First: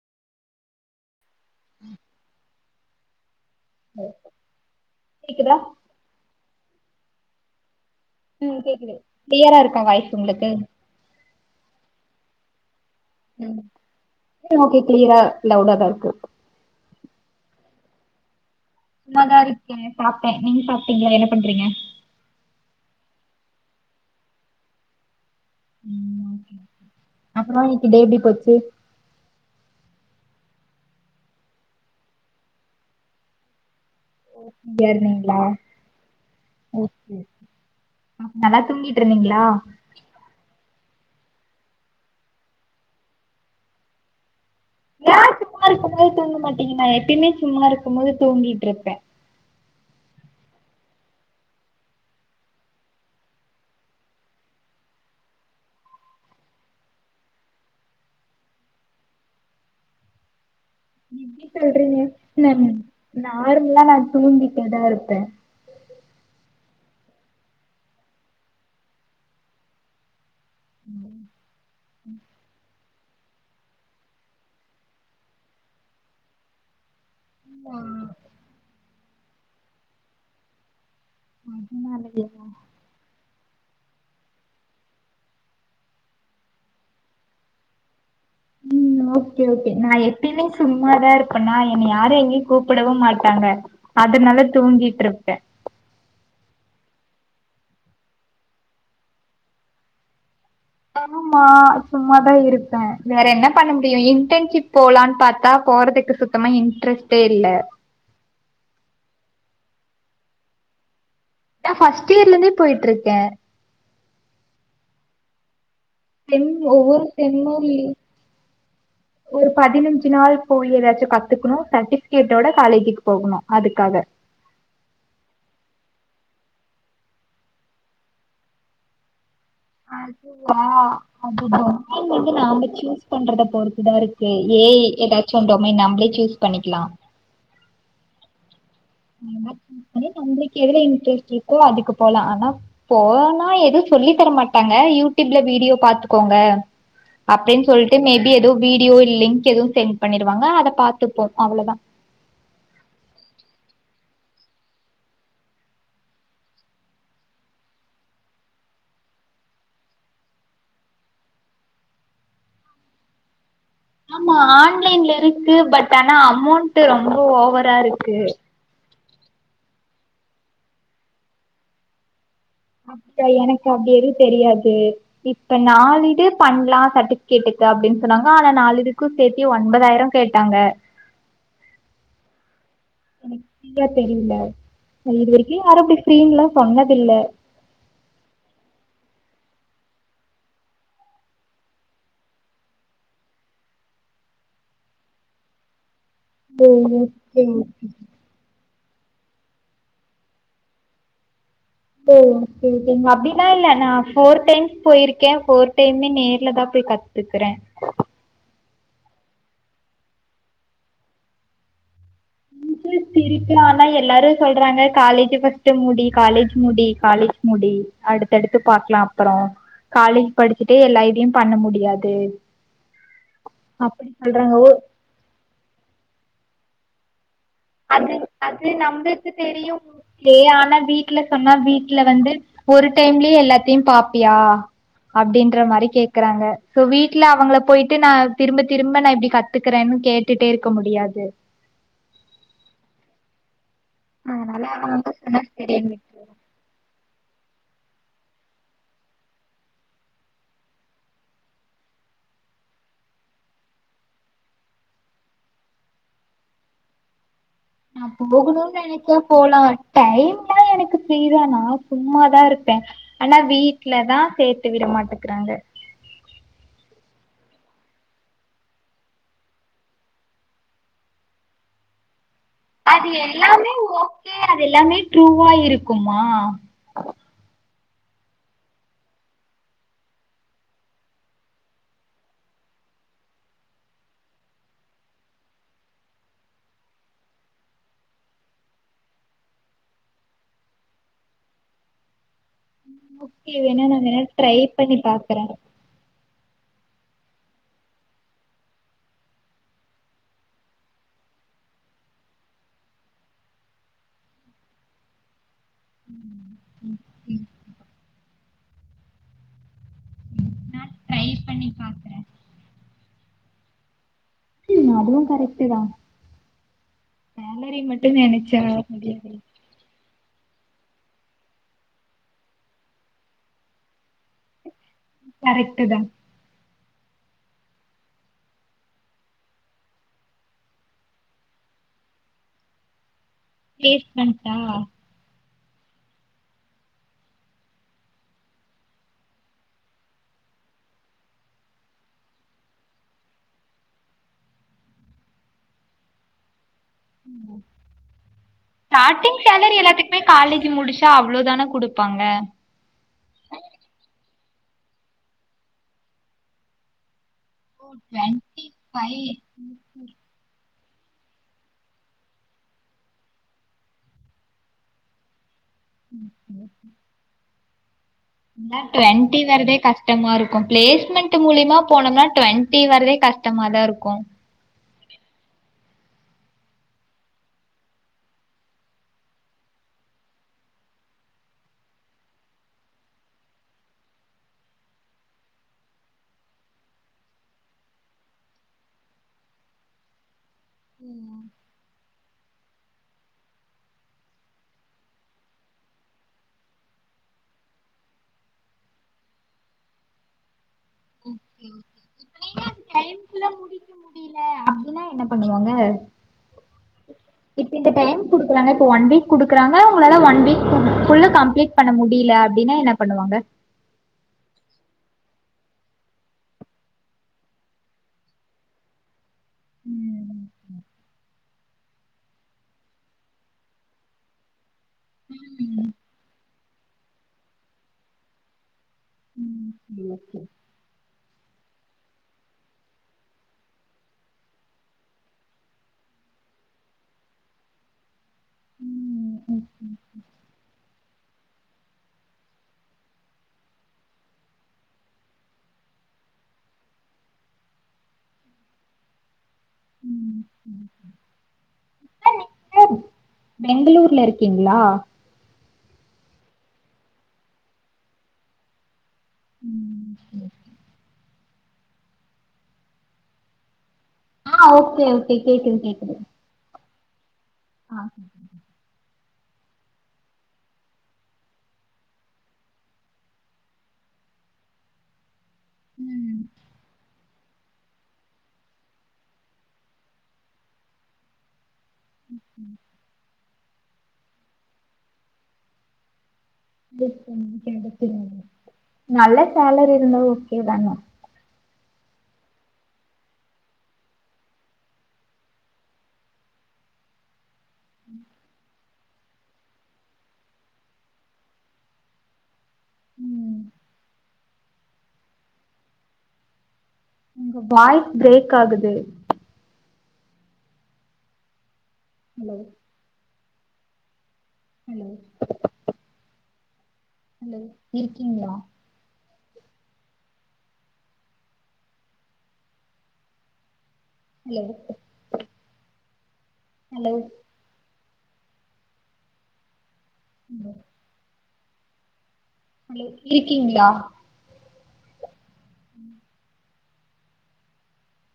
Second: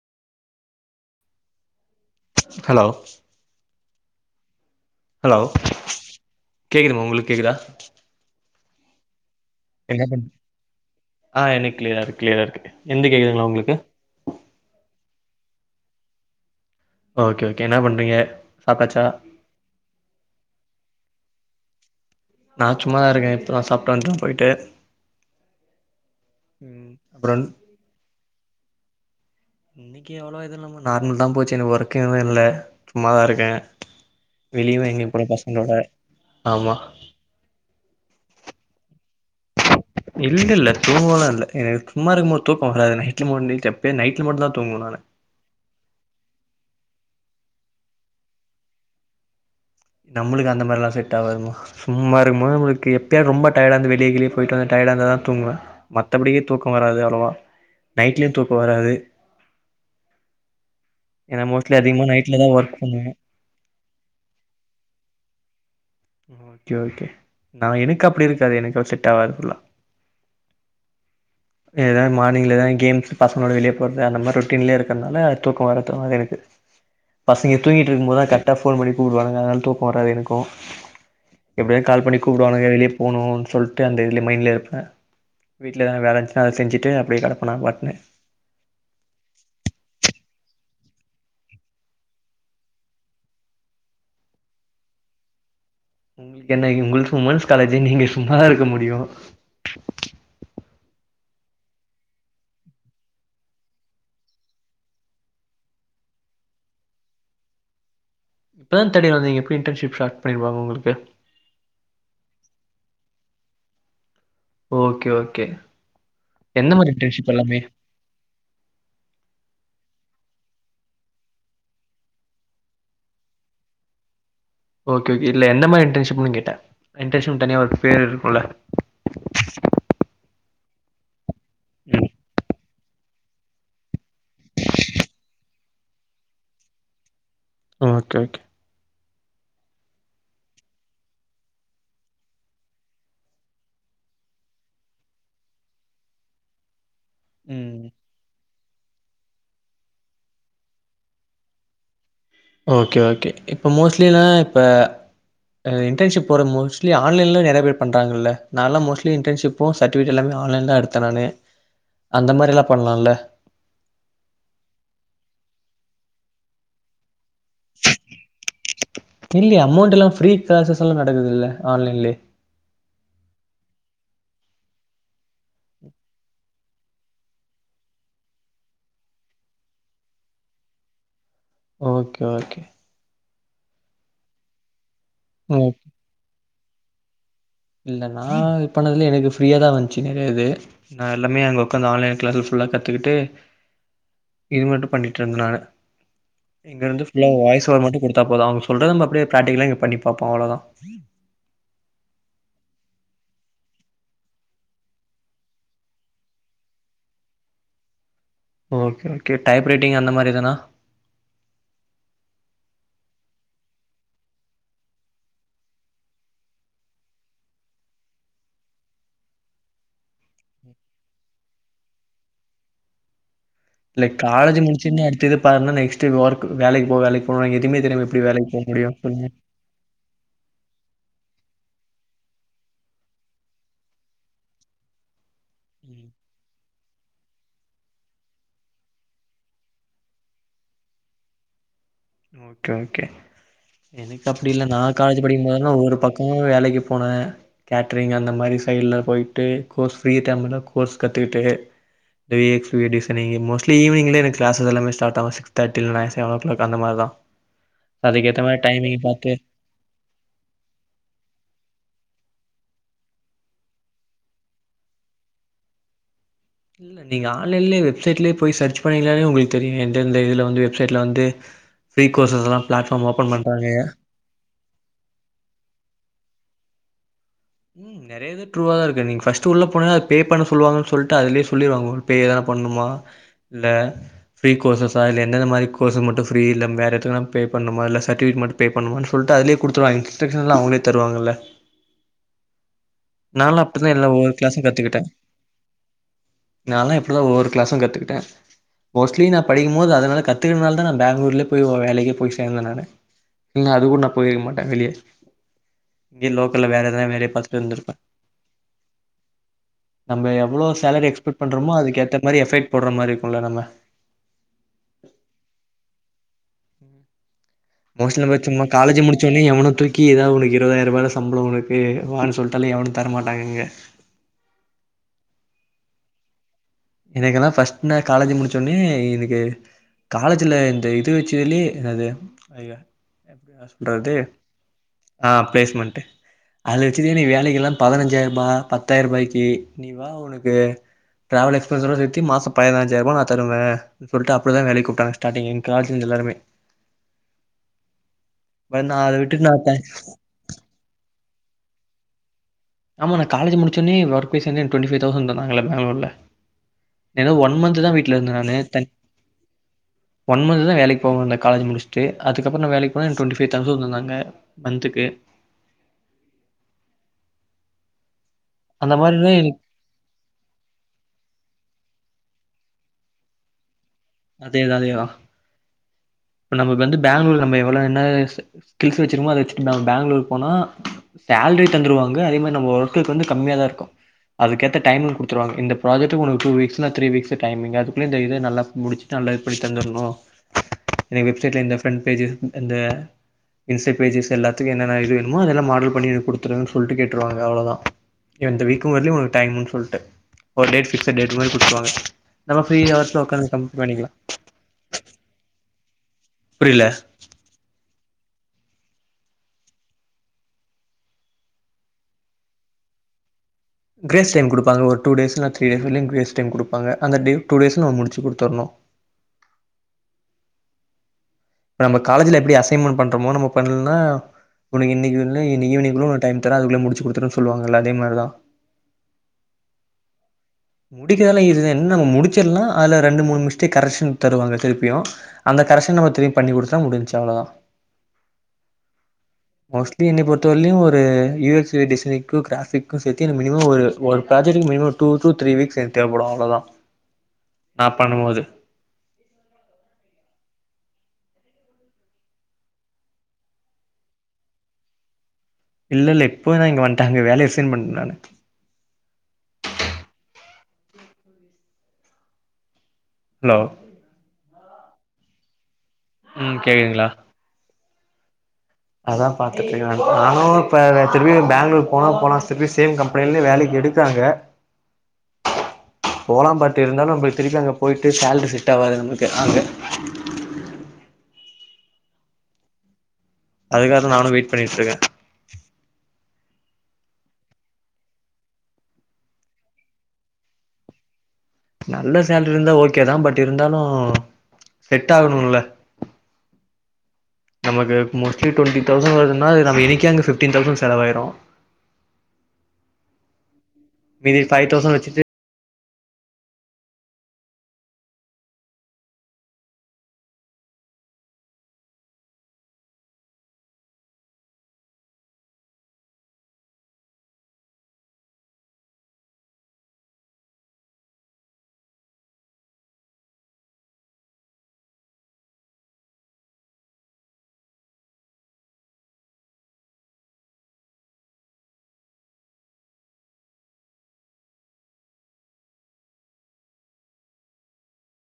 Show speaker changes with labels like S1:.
S1: உஹம்
S2: hello
S1: பேப்ப
S2: hello கேக்குதுமா உங்களுக்கு கேக்குதா
S1: உஹம் கேக்குது கிளியரா இருக்கா
S2: என்ன
S1: வாய்ஸ் உங்களுக்கு
S2: கிளியராருக்கு
S1: ம் ஓகே கிளியரா லைவுடா தா இருக்கு
S2: ஓகே ஓகே என்ன பண்றீங்க சாப்ட்டாச்சா
S1: சும்மாதா இருக்கே சாப்டே நீங்க சாப்டீங்களா என்ன பண்றீங்க
S2: நா சும்மாதா இருக்கே இப்ப தா சாப்டு வந்துடோ போயிட்டு
S1: ம் ஓகே ஓகே
S2: ம் அப்றோ
S1: அப்பறோ இன்னைக்கு டே எப்டி போச்சு
S2: இன்னைக்கு அவ்வளலோ இது இல்லமா நார்மல் தா போச்சு எனக்கு ஒர்க் எதும் இல்ல சும்மாதா இருக்கே
S1: அப்டியா
S2: வெளியவு எங்கயு போல
S1: இருந்தீங்களா
S2: பசங்களோட ஆமா
S1: ஓகே ம்மா நல்லா தூங்கி ட்டுருந்தீங்களா
S2: இல்ல இல்ல தூங்கவுலா இல்ல எனக்கு சும்மா இருக்கு போது தூக்கோ வராது நைட்ல மோர்னிங் செப்தே நைட்ல மட்டு தா
S1: ஏ சும்மா இருக்கு போது தூங்க மாட்டீங்க நைட் எப்பயுமே சும்மா இருக்குபோது தூங்கிட்டு இருப்பே
S2: நம்மளுக்கு அந்த மாரிலா செட் ஆவாதுமா சும்மா இருக்குபோது நம்மளுக்கு எப்பயாவது ரொம்ப டயடாருந்து வெளிய கிழிய போயிட்டு வந்து டய டயடாருந்தா தா தூங்குவே மத்தபடியே தூக்கோ வராது அவ்ளோவா நைட்லயு தூக்கோ வராது ஏன்னா
S1: இப்டி
S2: மோஸ்ட்லி
S1: சொல்லுறீங்க
S2: அதிகமா நைட்ல தா
S1: ந
S2: ஒர்க் பண்ணுவே
S1: நார்மல்லா நா தூங்கிட்டேதா இருப்பே
S2: ஆ ஓகே ஓகே நா எனக்கு அப்டி இருக்காது எனக்கு செட் ஆவாது ஃபுல்லா
S1: ம்
S2: ஏதாவது மார்னிங்லா கேம்ஸ் பசங்களோட வெளிய போடுறது அந்த மாரி ரொட்டீன்லயே இருக்கிறனால தூக்கோ வராது அது எனக்கு பசங்க தூங்கிட்டு இருக்கு போதுதா கரெக்டா போன் பண்ணி கூப்பிடுவாங்க அதனால தூக்கோ வராது எனக்கு எப்டியாவது கால் பண்ணி
S1: அதனாலயா
S2: கூப்பிடுவானுங்க வெளிய போணுனு சொல்ட்டு, அந்த இதுல மைண்ட்லயே இருப்பே வீட்ல எதா வேலை இருந்துச்சுனா அத செஞ்சுட்டு அப்டியே கெடப்பே நா பாட்னு
S1: ம். ஓகே ஓகே நா எப்பயமே சும்மாதா இருப்பேனா என்னை யாரு எங்கேயு கூப்புடவு மாட்டாங்க சாப்டுட்டு நல்லா தூங்கிட்டு இருப்பே
S2: உங்களுக்கு என்ன உங்களுஸ்க்கு உமன்ஸ் காலேஜு நீங்க சும்மாதா இருக்க முடியு
S1: ஆமா சும்மாதா இருப்பே வேற என்ன பண்ண முடியு இன்டர்ன்ஷிப் போலானு பாத்தா போறது க்கு சுத்தமா இன்ட்ரெஸ்ட்டே இல்ல
S2: இப்பதான தேடியர் வந்தீங்க எப்டி இன்டர்ன்ஷிப் ஸ்டார்ட் பண்ணிடுவாங்க உங்களுக்கு
S1: நா ஃபஸ்ட்டு இயர்லிந்தே போயிட்டு இருக்கே
S2: ஓகே ஓகே
S1: செம்
S2: எந்த மாரி
S1: ஒவ்வோர்
S2: இன்டர்ன்ஷிப் எல்லாமே
S1: செம்மொழி ஒரு பதினஞ்சு பத்து நாள் போயி எதயாச்சு கத்துக்குணோ சர்ட்டிஃபிகேடோட காலேஜுக்கு போகணோ அதுக்காக.
S2: ஓகே ஓகே இல்ல எந்த மாரி இன்டர்ன்ஷிப்னு கேட்டே இன்டர்ன்ஷிப்னு தனியா ஒரு பேர் இருக்கோல
S1: அதுவா அது வந்து
S2: ம்
S1: [unintelligible] சூஸ் பண்றத பொறுத்துதா இருக்கு ஏ இ ஏதாச்சு உண்டோமே நம்ளே சூஸ் பண்ணிக்குலா
S2: ஓகே ஓகே
S1: [unintelligible] நம்மளுக்கு எது இன்ட்ரெஸ்ட் இருக்கோ அதுக்கு போலா ஆனா போனா எது சொல்லி தர மாட்டாங்க யூ டியூப்ல வீடியோ பா்த்துக்கோங்க அப்டின்னு
S2: ம்
S1: சொல்ட்டு மே பி எதுவு வீடியோ லிங்க் எதுவு சென்ட் பண்ணிருவாங்க அத பாத்துப்போ அவ்ளோதா
S2: ஓகே ஓகே இப்போ மோஸ்ட்லினா இப்ப இன்ர்ன்ஷிப் போற மோஸ்ட்லி ஆன்லைன்ல நறைய பேர் பண்றாங்கல்ல நாலா மோஸ்ட்லி இன்டர்ன்ஷிப்போ சர்டிகேட் எல்லாமே ஆன்லைன்ல எடுத்தே நானு அந்த மாரிலா பண்ணலால
S1: ஆமா ஆன்லைன்ல இருக்கு பட் ஆனா அமௌண்ட்டு ரொம்போ ஓவரா இருக்கு
S2: இல்லயே அமௌண்ட்டுலா ஃப்ரீ கிளாசஸ் எல்லா நடக்குது இல்ல ஆன்லைன்லயே
S1: அப்டியா எனக்கு அப்டி எதுவு தெரியாது இப்ப நாலு இது பண்லா சர்ட்டிஃபிகேட்டுக் அப்டின்னு சொன்னாங்க ஆனா நாலுதுக்கு சேத்தியே ஒன்பதாயிரோ கேட்டாங்க
S2: ஓகே ஓகே
S1: எனக்கே ஃப்ரீயா தெரியுல இது வெரிக்கு
S2: ம்
S1: யாரு அப்டி ஃப்ரீலா சொன்னதில்ல
S2: இல்ல நா இது பண்ணதுலயே எனக்கு ஃப்ரீயா தா வந்ச்சு நறைய இது நா எல்லாமே அங்க ஒக்காந்து ஆன்லைன் கிளாஸ்ல ஃபுல் லா கத்துக்கிட்டு இது மட்டு பண்ணிட்டு இருந்த நானு
S1: ஓ
S2: இங்க இருந்து ஃபுல்லா
S1: ஓகே
S2: வாயஸ்ஓவர் மட்டு குடுத்தா போதோ அவுங்க சொல்றத நம்ம அப்டியே பிராக்டிகலா இங்க பண்ணி பாப்போ அவ்ளோதா
S1: [unintelligible] அப்டீன்னா இல்ல நா ஃபோர் டைம்ஸ் போயிருக்கே ஃபோர் டைம்மே நேர்லதா கத்துக்குறே
S2: ஓகே ஓகே டைப் ரைட்டிங் அந்த மாரி எதனா
S1: இருப்பி ஆனா எல்லாரு சொல்றாங்க காலேஜ் ஃபஸ்ட்டு முடி காலேஜ் முடி காலேஜ் முடி அடுத்தடுத்து பாக்கலா அப்புறோ காலேஜ் படிச்சுட்டே எல்லா இதயு பண்ண முடியாது
S2: இல்ல
S1: அப்படி
S2: காலேஜ்
S1: சொல்கிறாங்க
S2: முடிச்சுன்னே அடுத்தது பாருன்னா நெக்ஸ்ட்டு ஒர்க் வேலைக்கு போ வேலைக்
S1: அது அது நம்னபுளுக்கு தெரியு ஓகே ஆனா வீட்ல சொன்னா வீட் ட்ல வந்து ஒரு டைம்லயே எல்லாத்தையு பாப்பியா அப்டீன்ற மாரி கேக்குறாங்க சோ வீட்ல அவுங்கள போயிட்டு நா திரும்ப திரும்ப நா இப்டி கத்துக்கறேனு கேட்டுட்டே இருக்க முடியாது
S2: ஓகே ஓகே எனக்கு அப்புடி
S1: அதனால
S2: இல்ல நா
S1: அவங்க
S2: காலேஜ்
S1: சொன்னா
S2: படிக்கும்போதோ
S1: சரின்னு
S2: ஒவ்வோரு
S1: விட்டு
S2: பக்கமோ வேலைக்கு போனே கேட்ரிங் அந்த மாரி சைடு்ல போயிட்டு கோர்ஸ் ஃப்ரீ டைம்ல கோர்ஸ் கத்துக்கிட்டு three X V designing mostly ஈவ்னிங்லயே எனக்கு க்ளாஸஸ் எல்லாமே ஸ்டார்ட் ஆவோ சிக்ஸ் தர்ட்டிலந்து செவன் ஓ க்ளாக் அந்த மார்தா
S1: நா போகணோனு நெனைச்சா
S2: பாத்து
S1: போலா டைம்லா எனக்கு ஃப்ரீதாண்ணா சும்மாதா இருப்பே ஆனா வீட்லதா சேத்து விட மாட்டுக்கிறாங்க
S2: இல்ல நீங்க ஆன்லைன்லயே வெப்சைட்லயே போய் சர்ச் பண்ணீங்கனாலே உங்குளுக்கு தெரியுமே எந்தெந்த இதுல வந்து வெப்சைட்ல வந்து ஃப்ரீ கோர்சஸ்லாம் பிளாட்ஃபார்ம்
S1: அது
S2: ஓப்பன் பண்றாங்க
S1: எல்லாமே ஓகே அது எல்லாமே ட்ரூவா இருக்குமா
S2: ம் நறைய இது ட்ரூவாதா இருக்கு நீங்க ஃபர்ஸ்ட்டு உள்ள போனா அது பே பண்ண சொல்லுவாங்கனு சொல்ட்டு அதுலயே சொல்லிருவாங்க கூகுள் பே எதனா பண் ணனுமா இல்ல ஃப்ரீ கோர்ஸஸ்ஸா இல்ல எந்த எந்த மாரி கோர்ஸு மட்டு ஃப்ரீ இல்ல வேற எதானா பே பண்ணனுமா இல்ல சர்டி இது மட்டு பே பண்ணனுமா சொல்ட்டு அதுலயே குடுத்துடுவாங்க இன்ஸ்ட்ரக்ஸன்ஸ்லா அவுங்களே தருவாங்கல்ல
S1: ஓகே
S2: நாலா
S1: வேணா
S2: அப்டிதா
S1: நா
S2: எல்லா
S1: வேணா
S2: ஒவ்வோரு
S1: ட்ரை
S2: கிளாஸு
S1: பண்ணி
S2: கத்துக்கிட்டே
S1: பாக்குறே
S2: நாலா இப்டிதா ஒவ்வோரு கிளாஸு கத்துக்கிட்டே மோஸ்ட்லி நா படிக்கும் போது அதனால கத்துக்கனதாலதா நா பெங்களூர்லேய போய் வேலைக்கு போய் சேந்த நானு இல்ல அது கூட நா போயிருக்க மாட்ட வெளிய இங்கேயே லோக்கல்ல வேற எதனா வேலைய பாத்துட்டு இருந்திருப்பே நம்ம எவ்ளோ
S1: நா
S2: சேலரி
S1: ட்ரை
S2: எக்ஸ்பெக்ட்
S1: பண்ணி
S2: பண்றோமோ அதுக்கு ஏத்த
S1: பாக்குறே
S2: மாரி எஃபெக்ட் போடுற மாரி இருக்குல நம்ம
S1: ம் அதுவு கரெக்டுதா
S2: மோஸ்ட்லி நம்ம சும்மா காலேஜ் முடிச்சோவுடனே எவனு தூக்கி எதாவது ஒன்னு இருபதாய ரூபாயல சம்பளம் உனக்கு வானு சொல்லிட்டாலு எவனு தரமாட்டாங்கங்க
S1: கரெக்ட் தா
S2: எனக்குல்லா பர்ஸ்ட் நா காலேஜ் முடிச்சோடனே எனக்கு காலேஜ்ல இந்த இது வச்சதுலயே அது ஐயா என்ன
S1: பேஸ்
S2: சொல்லறது
S1: பண்ட்டா
S2: ஆ பிளேஸ்மெண்ட் அதுல வச்சுதா இன்னிக்கி வேலைக்கு எல்லா பதினஞ்சாயிர ரூபாய பத்தாயிர ரூபாய்க்கு நீ வா உனக்கு டிராவல் எக்ஸ் பஸோட சேத்தி மாசோ பதினஞ்சாயிர ரூபா நா தருவ சொல்ட்டு அப்டிதா வேலக்கு கூப்பிட்டாங்க ஸ்டிங் எங்க காலேஜ்ல எல்லாருமே
S1: ம்
S2: பட் நான் அத
S1: ஸ்டாடிங்
S2: விட்டுட்டு
S1: சேலரி
S2: நான்
S1: எல்லாத்துக்குமே காலேஜ் முடிச்சா அவ் ளோதான குடுப்பாங்க
S2: ஆமா நா காலேஜ் முடுச்சோடனே ஒர்க் போய் சேந்த டுவெண்டிஃபைவ் தௌசண்ட் தந்தாங்கள பெங்களூர்ல ஏத ஒன் மந்த்
S1: ஓ
S2: தா வீட்டுல இருந்த நான்னு தன் ஒன் மந்த் தா வேலைக் போவ அந்த காலேஜ் முடிச்சுட்டு அதுக்கப்புற நா வேலைக்கு போன எனக்கு டுவெண்ட்டி ஃபைவ் தௌசன்ஸ் தந்தாங்க மன்துக்கு
S1: ம் எல்லா
S2: அந்த மாரிதான்
S1: ட்வெண்ட்டி
S2: எனக்கு
S1: வர்தே கஷ்டமா இருக்கு பிளேஸ்மெண்ட் மூலியமா போனோம்னா ட்வெண்ட்டி வரதே கஷ்டமா தா இருக்கு
S2: அதே தா அதே தா இப்ப நம்ம வந்து பேங்களூர் நம்ம எவ்வள என்ன ஸ்கில்ஸ் வச்சிருக்கமோ அத வச்சுட்டு பே பேங்களூர் போனா லேரி தந்துருவாங்க அதே மாரி நம்ம ஒர்க்கு வந்து கம்மியா தா இருக்கு அதுக்கேத்த டைமிங் குடுத்துருவாங்க இந்த ப்ராஜடுக்கு உனக்கு டூ வீக்ஸ்ன்னா த்ரீ வீக்ஸ் டைமிங் அதுக்குள்ள இந்த இத நல்ல முடிச்சு நல்ல இது பண்ணி தந்துரணும் எனக்கு வெப்சைட்ல இந்த பிரண்ட் பேஜ் இந்த இன்சைட் பேஜசஸ் எல்லத்துக்கு என்னென்ன இது வேன்ணுமோ அதெல்லாம் மாடல் பண்ணி குடுத்துருன்னு சொல்லி கேட்டுருவாங்க அவ்ளவுதா எந்த வீக்கும் வரலயு உனக்கு டைமுன்னு சொல்ட்டு ஒரு டேட் பிக்சட் டேட் மாரி குடுத்துருவாங்க நம்ம ஃப்ரீ ஹவர்ஸ்ல உகாந்து கம்ப்ளீட் பண்ணிக்கலா
S1: முடில்ல அப்டின்னா என்ன பண்ணுவாங்க
S2: புரில
S1: இப்ப இந்த டைம் குடுக்குறாங்க இப்ப ஒன் வீக் குடுக்குறாங்க உங்களால ஒன் வீக் குள்ள கம்ப்ளீட் பண்ண முடியல அப்டின்னா என்னாப் பண்ணுவாங்க
S2: கிரேஸ் டைம் குடுப்பாங்க ஒரு டூ டேஸ் இல்ன்னா த்ரீ டேஸ்லையு கிரேஸ் டைம் குடுப்பாங்க அந்த டியூ டூ டேஸ்ல முடிச்சு குடுத்துரணு [inaudible]
S1: ம்
S2: இப்ப நம்ம காலேஜ்ல எப்டி அசைன்மெண்ட் பண்றோமோ நம்ம பண்ணல்லனா உனக்கு இன்னிக்குள்ள இன்னி ஈவின்குள்ள உனக்கு டைம் தர அதுகுள்ள முடிச்சி குடுத்தரனுன்னு சொல்லுவாங்கல்ல அதே மாரதா [inaudible] முடிக்கிறதுல்ல ஈசி தா என்ன முடிச்சரலா அதுல ரெண்டு மூணு மிஸ்டேக் கரெஷன் தருவாங்க திருப்பியு அந்த கரைசன் நம்ம திரிப்பி பண்ணி குடுத்தா முடிஞ்சு அவ்ளதா மோஸ்ட்லி என்னைய பொறுத்தவருலையு ஒரு யு எஸ் டிசைனிங்க்கு கிராபிக்கு சேத்தி எனக்கு மினிமம் ஒரு ஒரு பே ஜெட்க்கு minimum two two three weeks எனக்கு தேவைப்படு அவ்ளதா நா பண்ணும் போது [inaudible]
S1: பெங்களூர்ல இருக்கீங்களா
S2: இல்ல இல்ல இப்ப நா இங்க வந்துட்ட அங்க வேலய ரிசன் பண்ணிட்ட நான்னு ஹலோ
S1: ஆ ஓகே ஓகே கேக்குது கேக்குது
S2: ம் கேக்குதுங்களா
S1: ஆ
S2: அதா பாத்துட்டு இருக்க நானு நானு இப்ப திருப்பி பேங்களூர் போனால் போனா திரிப்பி சேம் கம்பெனிலேயே வேலைக்கி எடுக்க றங்க
S1: ம்
S2: போலா பட் இருந்தாலு திருப்பி அங்க போயிட்டு சேல்ரி செட்டாவாது நம்ளுக்கு அங்க
S1: ம்
S2: அதுக்காகதா நானு வெயிட் பண்ணிட்ருக்க
S1: [unintelligible] நல்ல சேலரி இருந்தா ஓக்கேதான
S2: நல்ல சேலரிருந்தா ஓக்கேதா பட் இருந்தாலு செட்டாகணுமுல்ல நமக்கு மோஸ்லி டொண்டி தௌசண் வர்துன்னா நம்ம இனிக்கே அங்க பிஃப்டீன் தௌசண் செலவாயிரு
S1: ம்
S2: மீதி ஃபைவ் தௌசண் வச்சிட்டு
S1: உங்க வாய்ஸ் பிரேக் ஆகுது லோ ஹலோ ஹலோ இரிக்கீங்ளா ஹலோ ஹலோ [unintelligible] ஹலோ இரிக்கீங்ளா ம்